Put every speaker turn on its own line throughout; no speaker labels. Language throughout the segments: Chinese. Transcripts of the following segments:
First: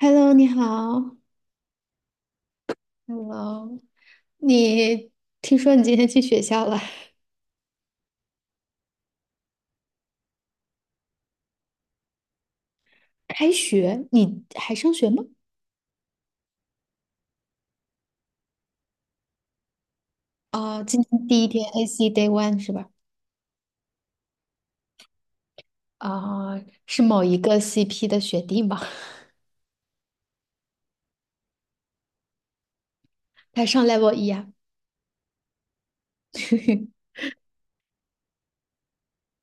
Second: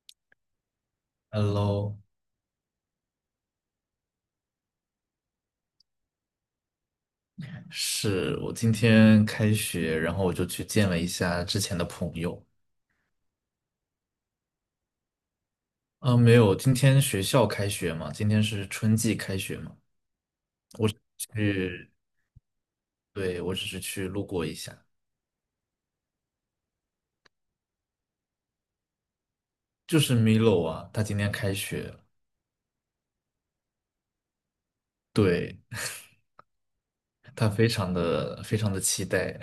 Hello，你好。
Hello，
Hello，你听说你今天去学校了？
是我今天开学，然后我就去见了一下之前的朋友。
开学，你还上学吗？
啊，没有，今天学校开学嘛，今天是春季开学嘛，
啊、今天第一天
去，
AC Day One 是吧？
对，我只是去路过一下。
啊、是某一个 CP 的学弟吗？
就是 Milo 啊，他今天开学了。
他上 Level 一啊，
对，他非常的非常的期待，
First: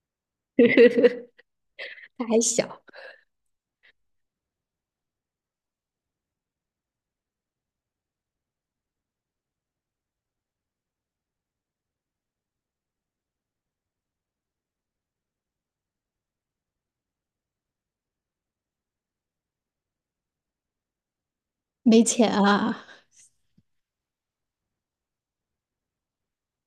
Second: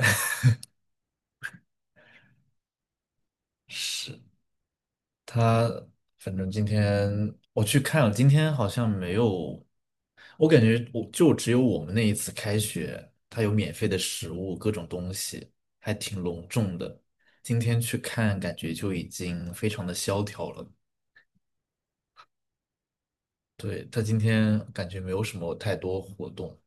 他还小，
是。他反正今天我去看了，今天好像没有，我感觉我就只有我们那一次开学，他有免费的食物，各种东西，还挺隆重的。今天去看，感觉就已经非常的萧条了。
没钱啊。
对，他今天感觉没有什么太多活动。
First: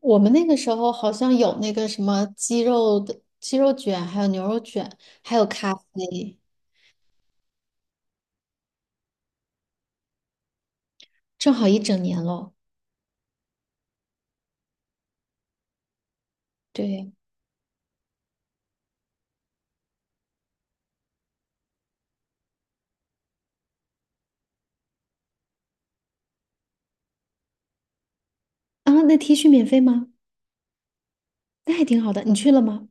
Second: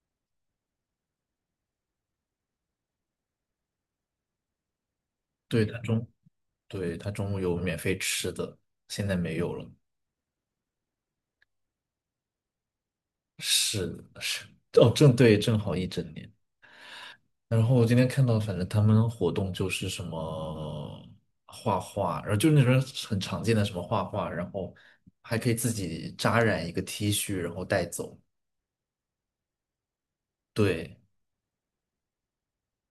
我们那个时候好像有那个什么鸡肉卷，还有牛肉卷，还有
对，
咖啡，
对，他中午有免费吃的，现在没有了。
正好一整年喽。
是是哦，正好一整年。
对，
然后我今天看到，反正他们活动就是什么画画，然后就是那种很常见的什么画画，然后还可以自己扎染一个 T 恤，然后带走。
啊，那 T 恤免费吗？
对，
那还挺好的，你去了吗？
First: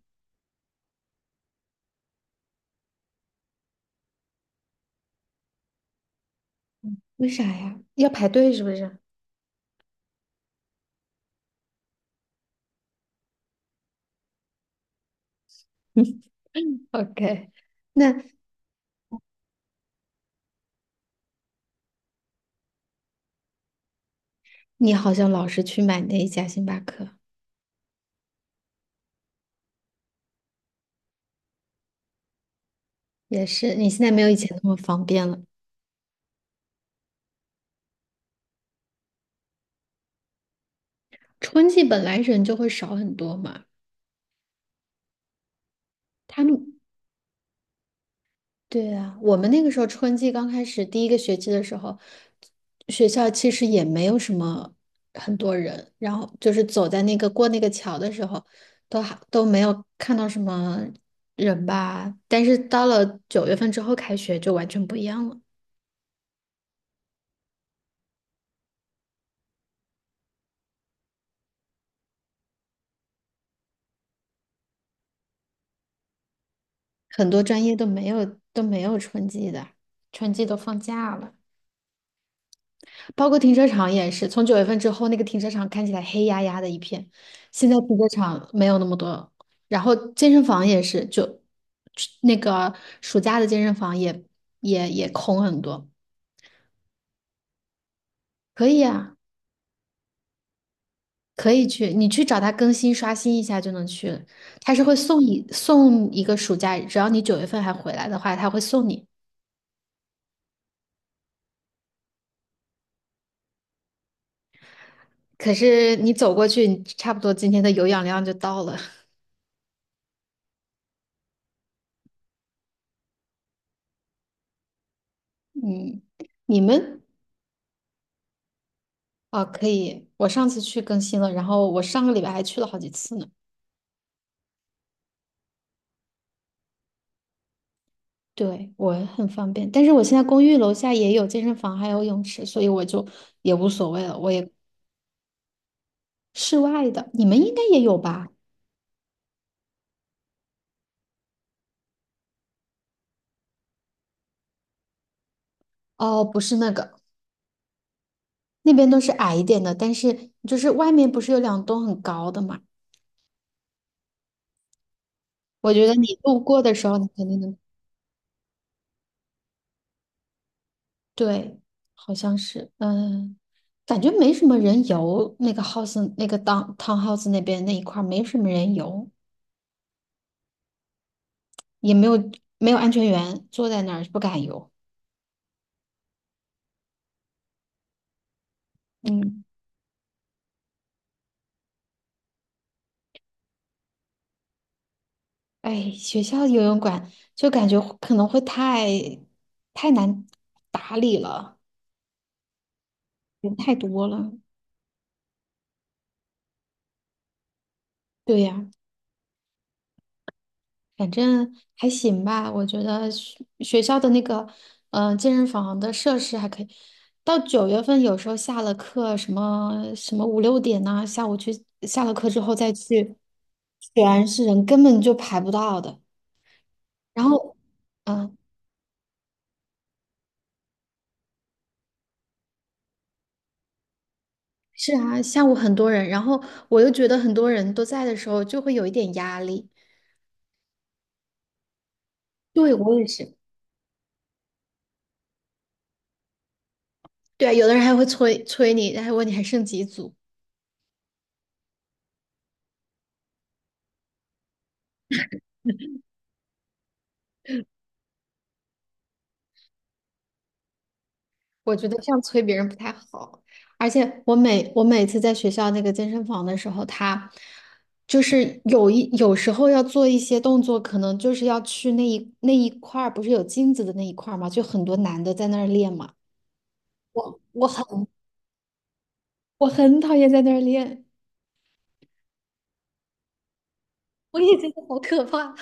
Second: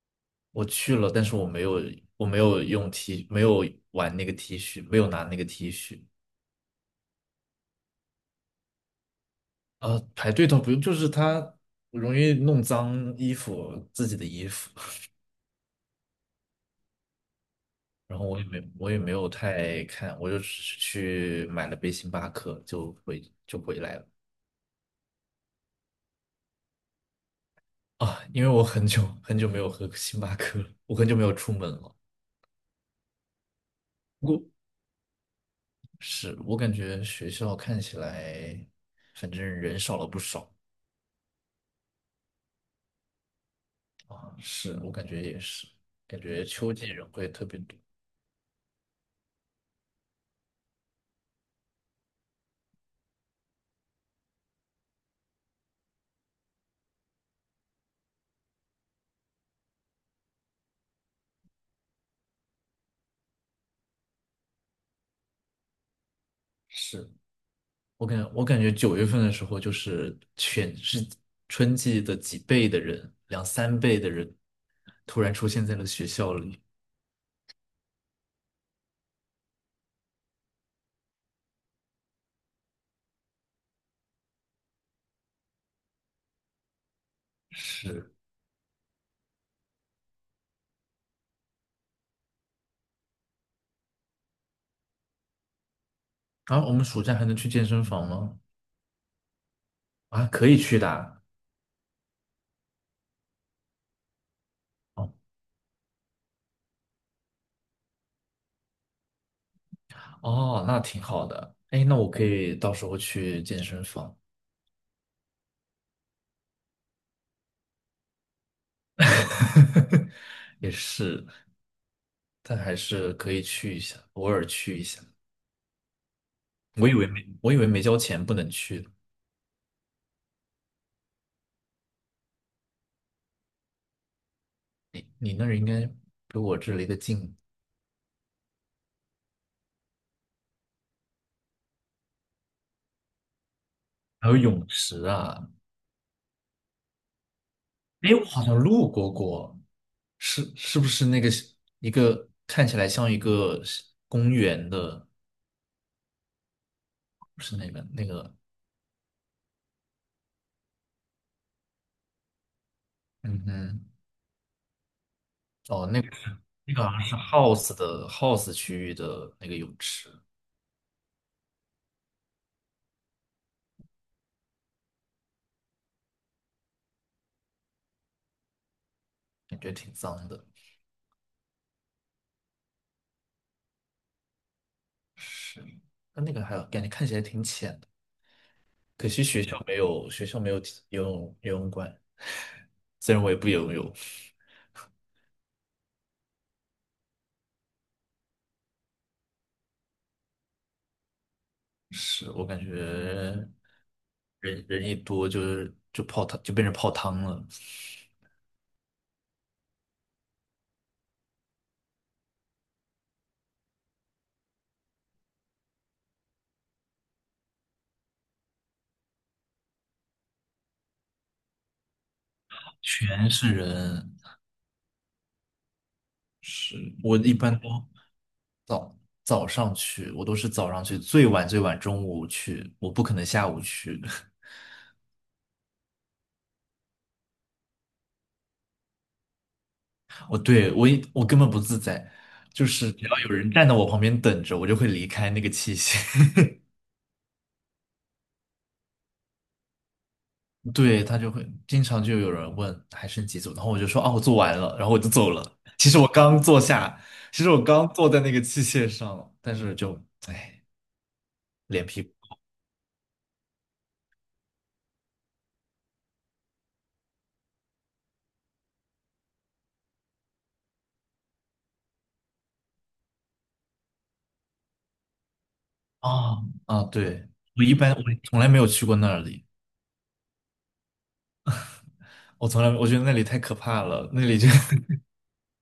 我去了，但是我没有用 T，没有玩那个 T 恤，没有拿那个 T 恤。
为啥呀？要排队是不是
啊，排队倒不用，就是他容易弄脏衣服，自己的衣服。
？OK，
然
那
后我也没有太看，我就只是去买了杯星巴克，就回来了。
你好像老是去买那一家星巴克，
啊，因为我很久很久没有喝星巴克了，我很久没有出门了。
也是，你现在没
不
有以
过
前那么方便了。
是我感觉学校看起来，反正人少了不少
春季本来人就会少很多嘛，
啊。是我感觉也是，感
他
觉秋
们
季人会特别多。
对啊，我们那个时候春季刚开始第一个学期的时候，学校其实也没有什么很多人，然后就是走在那个过那个桥的时候，都还都没有看到什么人吧。但是到了九月份之后开学就完全不一样了，
是我感觉九月份的时候，就是全是春季的几倍的人，两三倍的人，突然出现在了学校里。
很多专业都没有春季的，春季都放假了。包括停车场也是，从九月份之后，那个停车场看起来黑压压的一片，现在停车
是，
场没有那么多，然后健身房也是，就那个暑假的健身房也空很多。
然后我们暑假还能去健身房吗？
可以啊，
啊，可以去的啊。
可以去，你去找他更新刷新一下就能去了他是会
哦
送一个暑假，只要你九月份还回来的话，他会送你。
哦，那挺好的。哎，那我可以到时候去健身房，
可是你走过去，你差不多今天的有氧量就到了。
也是，但还是可以去一下，偶尔去一下。
嗯，你们
我以为没交钱不能去的。
啊，可以。我上次去更新了，然后我上个礼拜还去了好几次呢。
你那儿应该比我这离得近，
对，我很方便，但是我现在公寓楼下也有健身房，还有泳池，所以我就也无所谓了。
还
我
有
也
泳池啊。
室外的，你们应该也有
哎，我
吧？
好像路过过，是不是那个一个看起来像一个公园的？
哦，不是那个，那边都是矮一点的，但是就是外面不是有两栋很高的嘛？
嗯哼，
我觉
哦，
得你路过的
那个
时
好
候，
像
你
是
肯定能。
house 区域的那个泳池。
对，好像是，嗯，感觉没什么人游，那个 house 那个 d o townhouse 那边那一块儿没什么人游。
感觉挺脏的。
也没有没有安全员，坐在那儿不敢游。
是，那个还有感觉看起来挺浅的，可惜
嗯，
学校没有提游泳馆，虽然我也不游泳，
哎，学校游泳馆就感觉会可能会太太难打理了，
是我感觉
人太多了。
人人一多就变成泡汤了，
对呀，反正还行吧，我觉得学校的那个健身房的设施还可以。到九月份有时候下了课，什么什么五六点呐、下午去下了课之后再去，
全是人。
全是人，根本就排不到的。
是我
然
一
后。
般都
嗯，
早上去，我都是早上去，最晚最晚中午去，我不可能下午去。
是啊，下午很多人，然后我又觉得很多人都在的时候就会有一点压力。
我对我一我根本不自在，就
对，
是
我也
只要有
是。
人站在我旁边等着，我就会离开那个器械。
对啊有的人还会催催你，还问你还剩几组。
对，他就会经常就有人问还剩几组，然后我就说啊我做完了，然后我就走了。其实我刚坐下，其实我刚坐在那个器械上了，但是就哎，
我
脸
觉得
皮
这样
薄
催别人不太好。而且我每次在学校那个健身房的时候，他就是有时候要做一些动作，可能就是要去那一块儿，不是有镜子的那一块儿嘛，就很多男的在那儿练嘛。
啊啊，对，我
我
一般我
很
从来没有去过那里，
讨厌在那儿练，
我从来我觉得那里太可怕了，那里
我
就
也觉得好可怕。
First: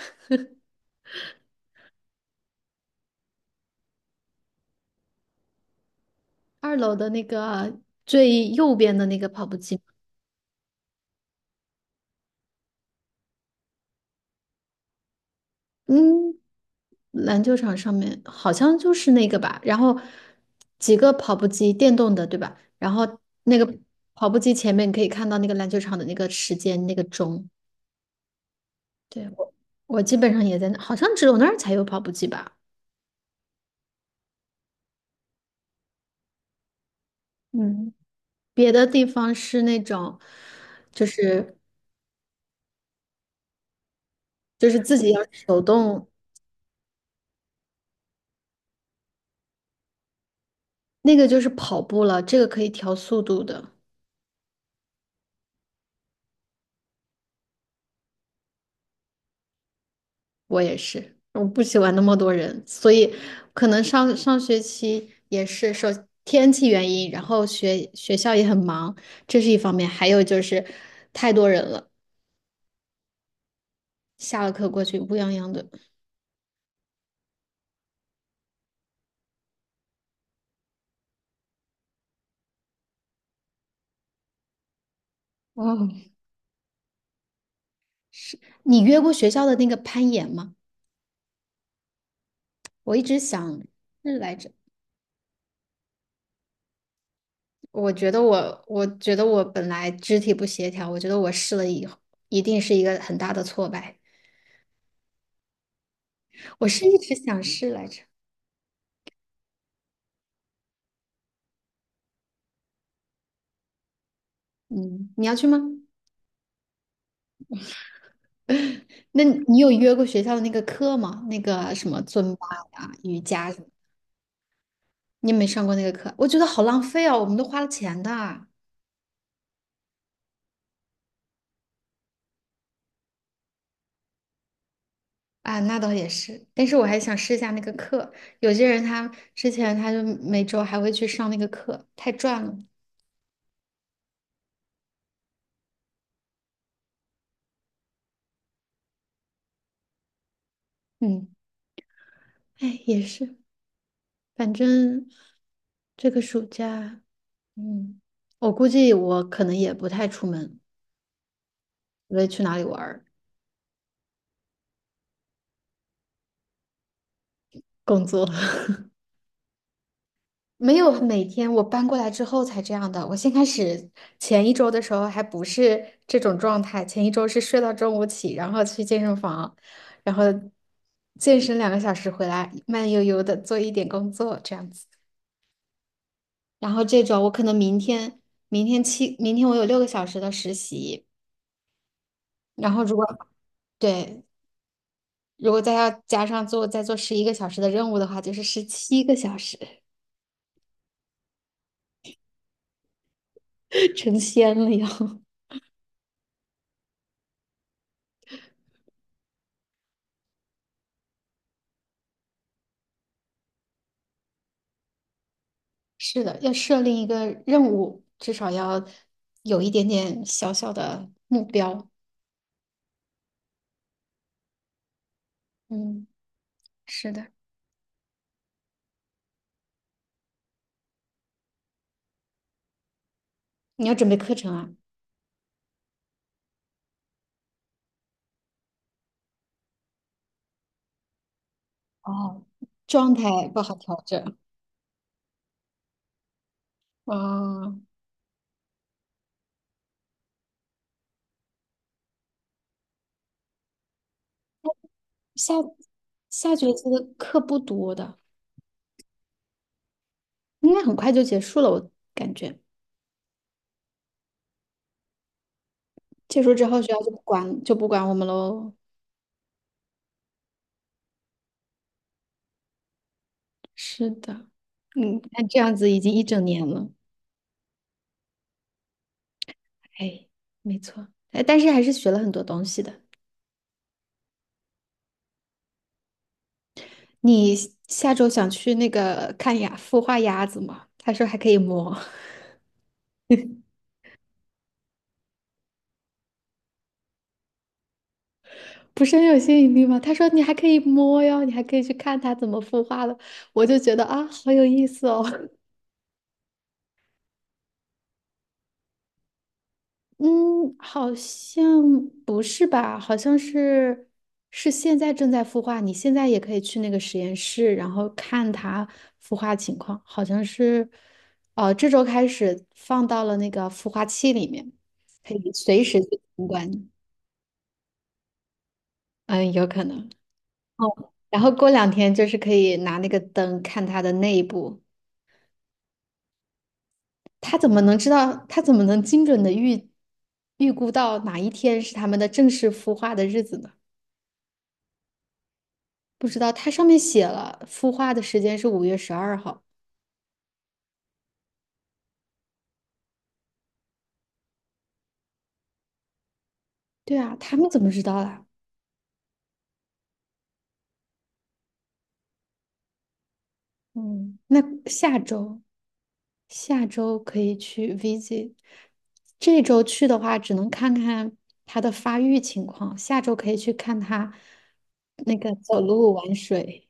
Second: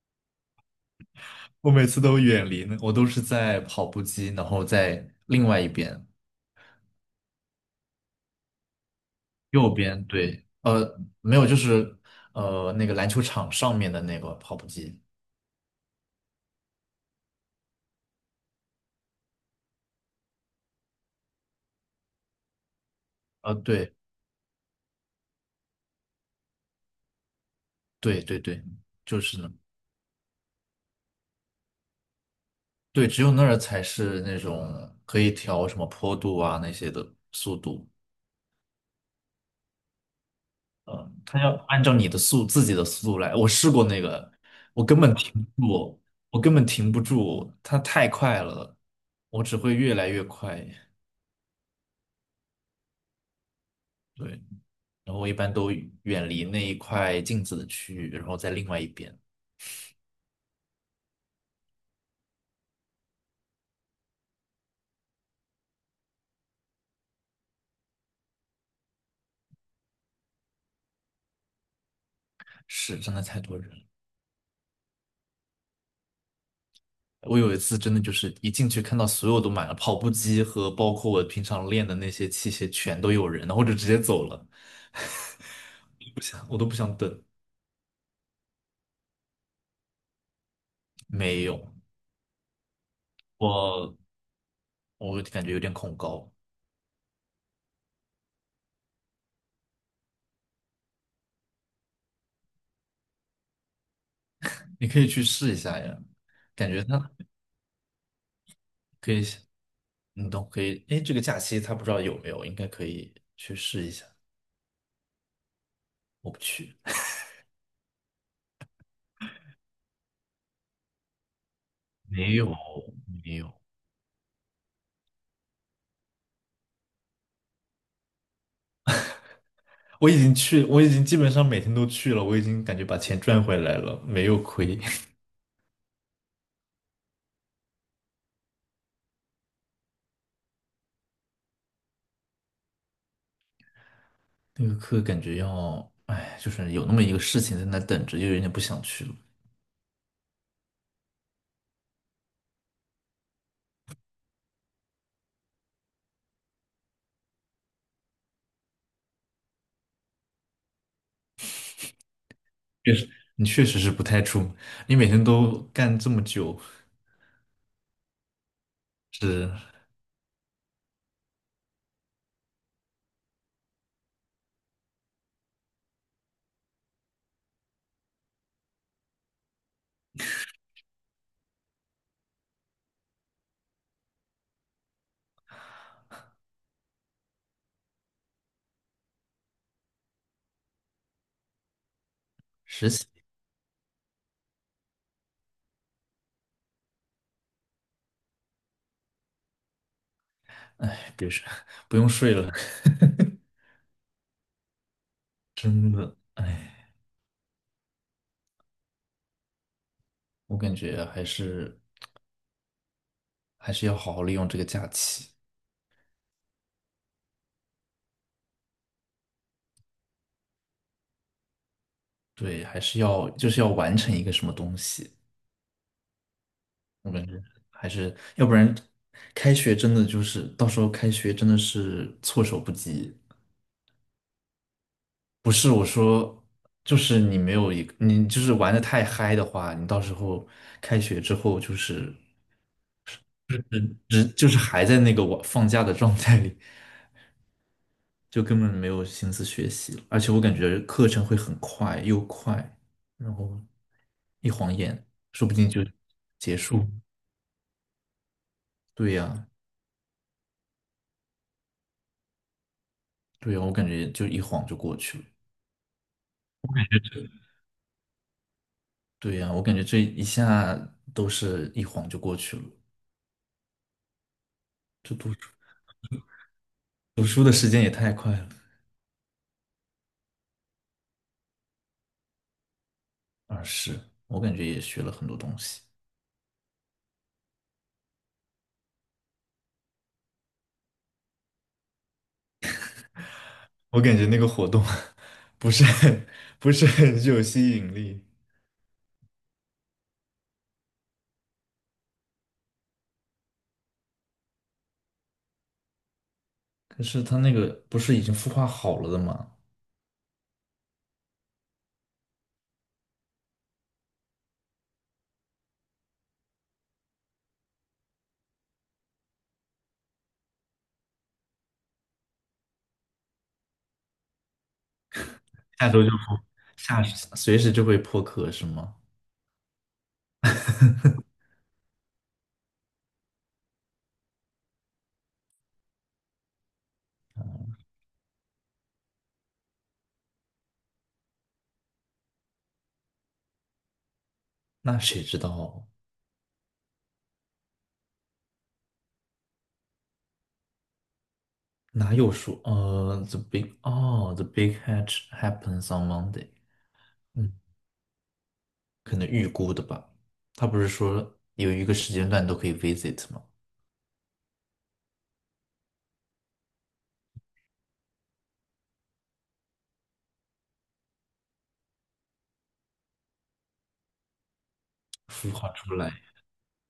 我每次都远离那，我都是在跑步机，然后在另外一边。
二楼的那个啊最右边的那个跑步
右
机，
边，对，没有，就是那个篮球场上面的那个跑步机，
嗯，篮球场上面好像就是那个吧。然后几个跑步机，电动的，对吧？然后那个
对
跑步机前面可以看到那个篮球场的那个时间，那个钟。
对对对，就
对，
是呢，
我基本上也在那，好像只有那儿才有跑步机吧。
对，只有那儿才是那种可以调什么坡度啊那些的速度，
嗯，别的地方是那种，就
它要
是
按照你的速自己的速度来。我试过那个，我
自
根
己
本
要
停
手
不住，
动，
我根本停不住，它太快了，我只会越来越快。
那个就是跑步了，这个可以调速度的。
对，然后我一般都远离那一块镜子的区域，然后在另外一边。
我也是，我不喜欢那么多人，所以可能上上学期也是受天气原因，然后学校也很忙，这是一方面，还有就是太多人了，
是，真的太多人了。
下了课过去乌泱泱的。
我有一次真的就是一进去看到所有都满了，跑步机和包括我平常练的那些器械全都有人，然后我就直接走了，
哦，
不想我都不想等。
是你约过学校的那个攀岩吗？
没有，
我一直想
我
是来着，
我感觉有点恐高，
我觉得我本来肢体不协调，我觉得我试了以后一定是一个很大的挫败，
你可以去试一下呀，
我
感觉
是一
它
直想试来着。
可以，你都可以。哎，这个假期他不知道有没有，应该可以去试一下。
嗯，你要去吗？
我不去，
那你有约过学校的那个课吗？那个什么尊
没
巴
有
呀、瑜
没有，
伽什么？你有没有上过那个课？我觉得好浪费哦，我们都花了钱的啊。
我已经基本上每天都去了，我已经感觉把钱赚回来了，没有亏。
那倒也是，但是我还想试一下那个课。有些人他之前他就每周还会去上那个课，太赚了。
那个课感觉要，哎，就是有那么一个事情在那等着，就有点不想去了。
嗯，哎，也是，反正这个暑假，嗯，我估计我可能也不太出门，我也去哪里玩
确
儿，
实，你确实是不太出，你每天都干这么久，
工作。
是
没有每天，我搬过来之后才这样的。我先开始前一周的时候还不是这种状态，前一周是睡到中午起，然后去健身房，然后健身2个小时回来，慢悠悠的做一点工作这样子。然后这种我可能明天，明天七，明天我有6个小时的实习，然后
实
如果
习，
对，如果再要加上再做11个小时的任务的话，就是17个小时，
哎，别说，不用睡了，
成仙了要。
真的，哎，我感觉还是要好好利用这个假期，
是的，要设立一个任务，至少要有一点点小小的目标。
对，还是要就是要完成一个什么东西，
嗯，是
我感
的，
觉要不然开学真的就是到时候开学真的是措手不及。
你要准备课程啊。
不是我说，就是你没有一个，你就是玩的太嗨的话，你到时候开学之后就是
哦，状态不好调整。
就是还在那个我放假的状态里，
啊，
就根本没有心思学习了。而且我感觉课程会很快又快，然后一晃眼，说
下
不定就
下
结
学
束。
期的课不多的，
对呀，
应该很快就结束了，我感觉。
对呀，我感觉就一晃就过去了。
结束之后，学校就不管我们喽。
对呀，我感觉这一下都是一晃就过去了，
是的，
这
嗯，
读书
那这样子已经一整年了。
读书的时间也太快了。
哎，没错，哎，但是还是学了很多东西的。
啊，是，我感觉也学了很多东西。
你下周想去那个看牙孵化鸭子吗？他说还可以摸，
我感觉那个活动 不是很不是很具有吸引力，
不是很有吸引力吗？他说你还可以摸哟，你还可以去看它怎么孵化的，我就觉得啊，好有意思哦。
可是他那个不是已经孵化好了的吗？
嗯，好像不是吧？好像是现在正在孵化，你现在也可以去那个实验室，然后看它孵化情况。好像是，哦，这周开始放到了那个孵化器里面，可以随
下
时
周就
去
不
参观。
下随时就会破壳是吗？
嗯，有可能。哦，然后过两天就是可以拿那个灯看它的内部，他怎么能知道？他怎么能精准的预估到哪一天是他们的正式孵化的日子呢？
那谁知道？
不知道，它上面写了孵化的时间是5月12号。
哪有说the big hatch happens on Monday。
对啊，
嗯，
他们怎么知道的？
可能预估的吧。他不是说有一个时间段都可以 visit 吗？
嗯，那下周下周可以去 visit，这周去的话只能看看它的发育情况，下周可以去看它那
孵
个
化
走
出来。
路玩水。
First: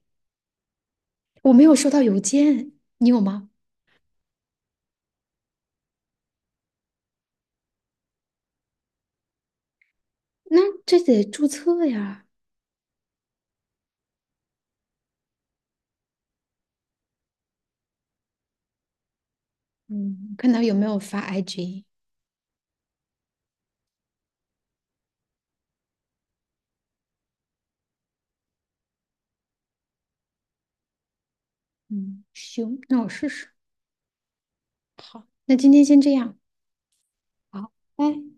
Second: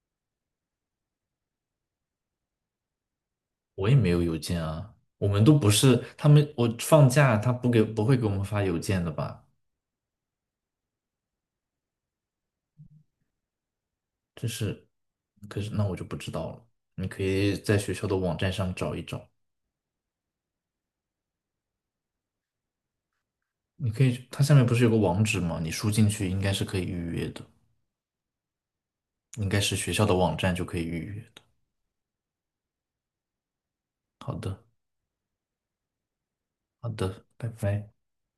我没有收到邮件，你有吗？
我也没有邮件啊，我们都不是他们，我放假他不会给我们发邮件的吧？
那这得注册呀。
这是，可是那我就不知道了。你可以在学校的网站上找一找，
嗯，看他有没有发 IG。
你可以，它下面不是有个网址吗？你输进去应该是可以预约的，应该是学校的网站就可以预约的。
嗯，行，那我试试。
好的，
好，那今天先这样。
好的，拜
好，
拜。
拜。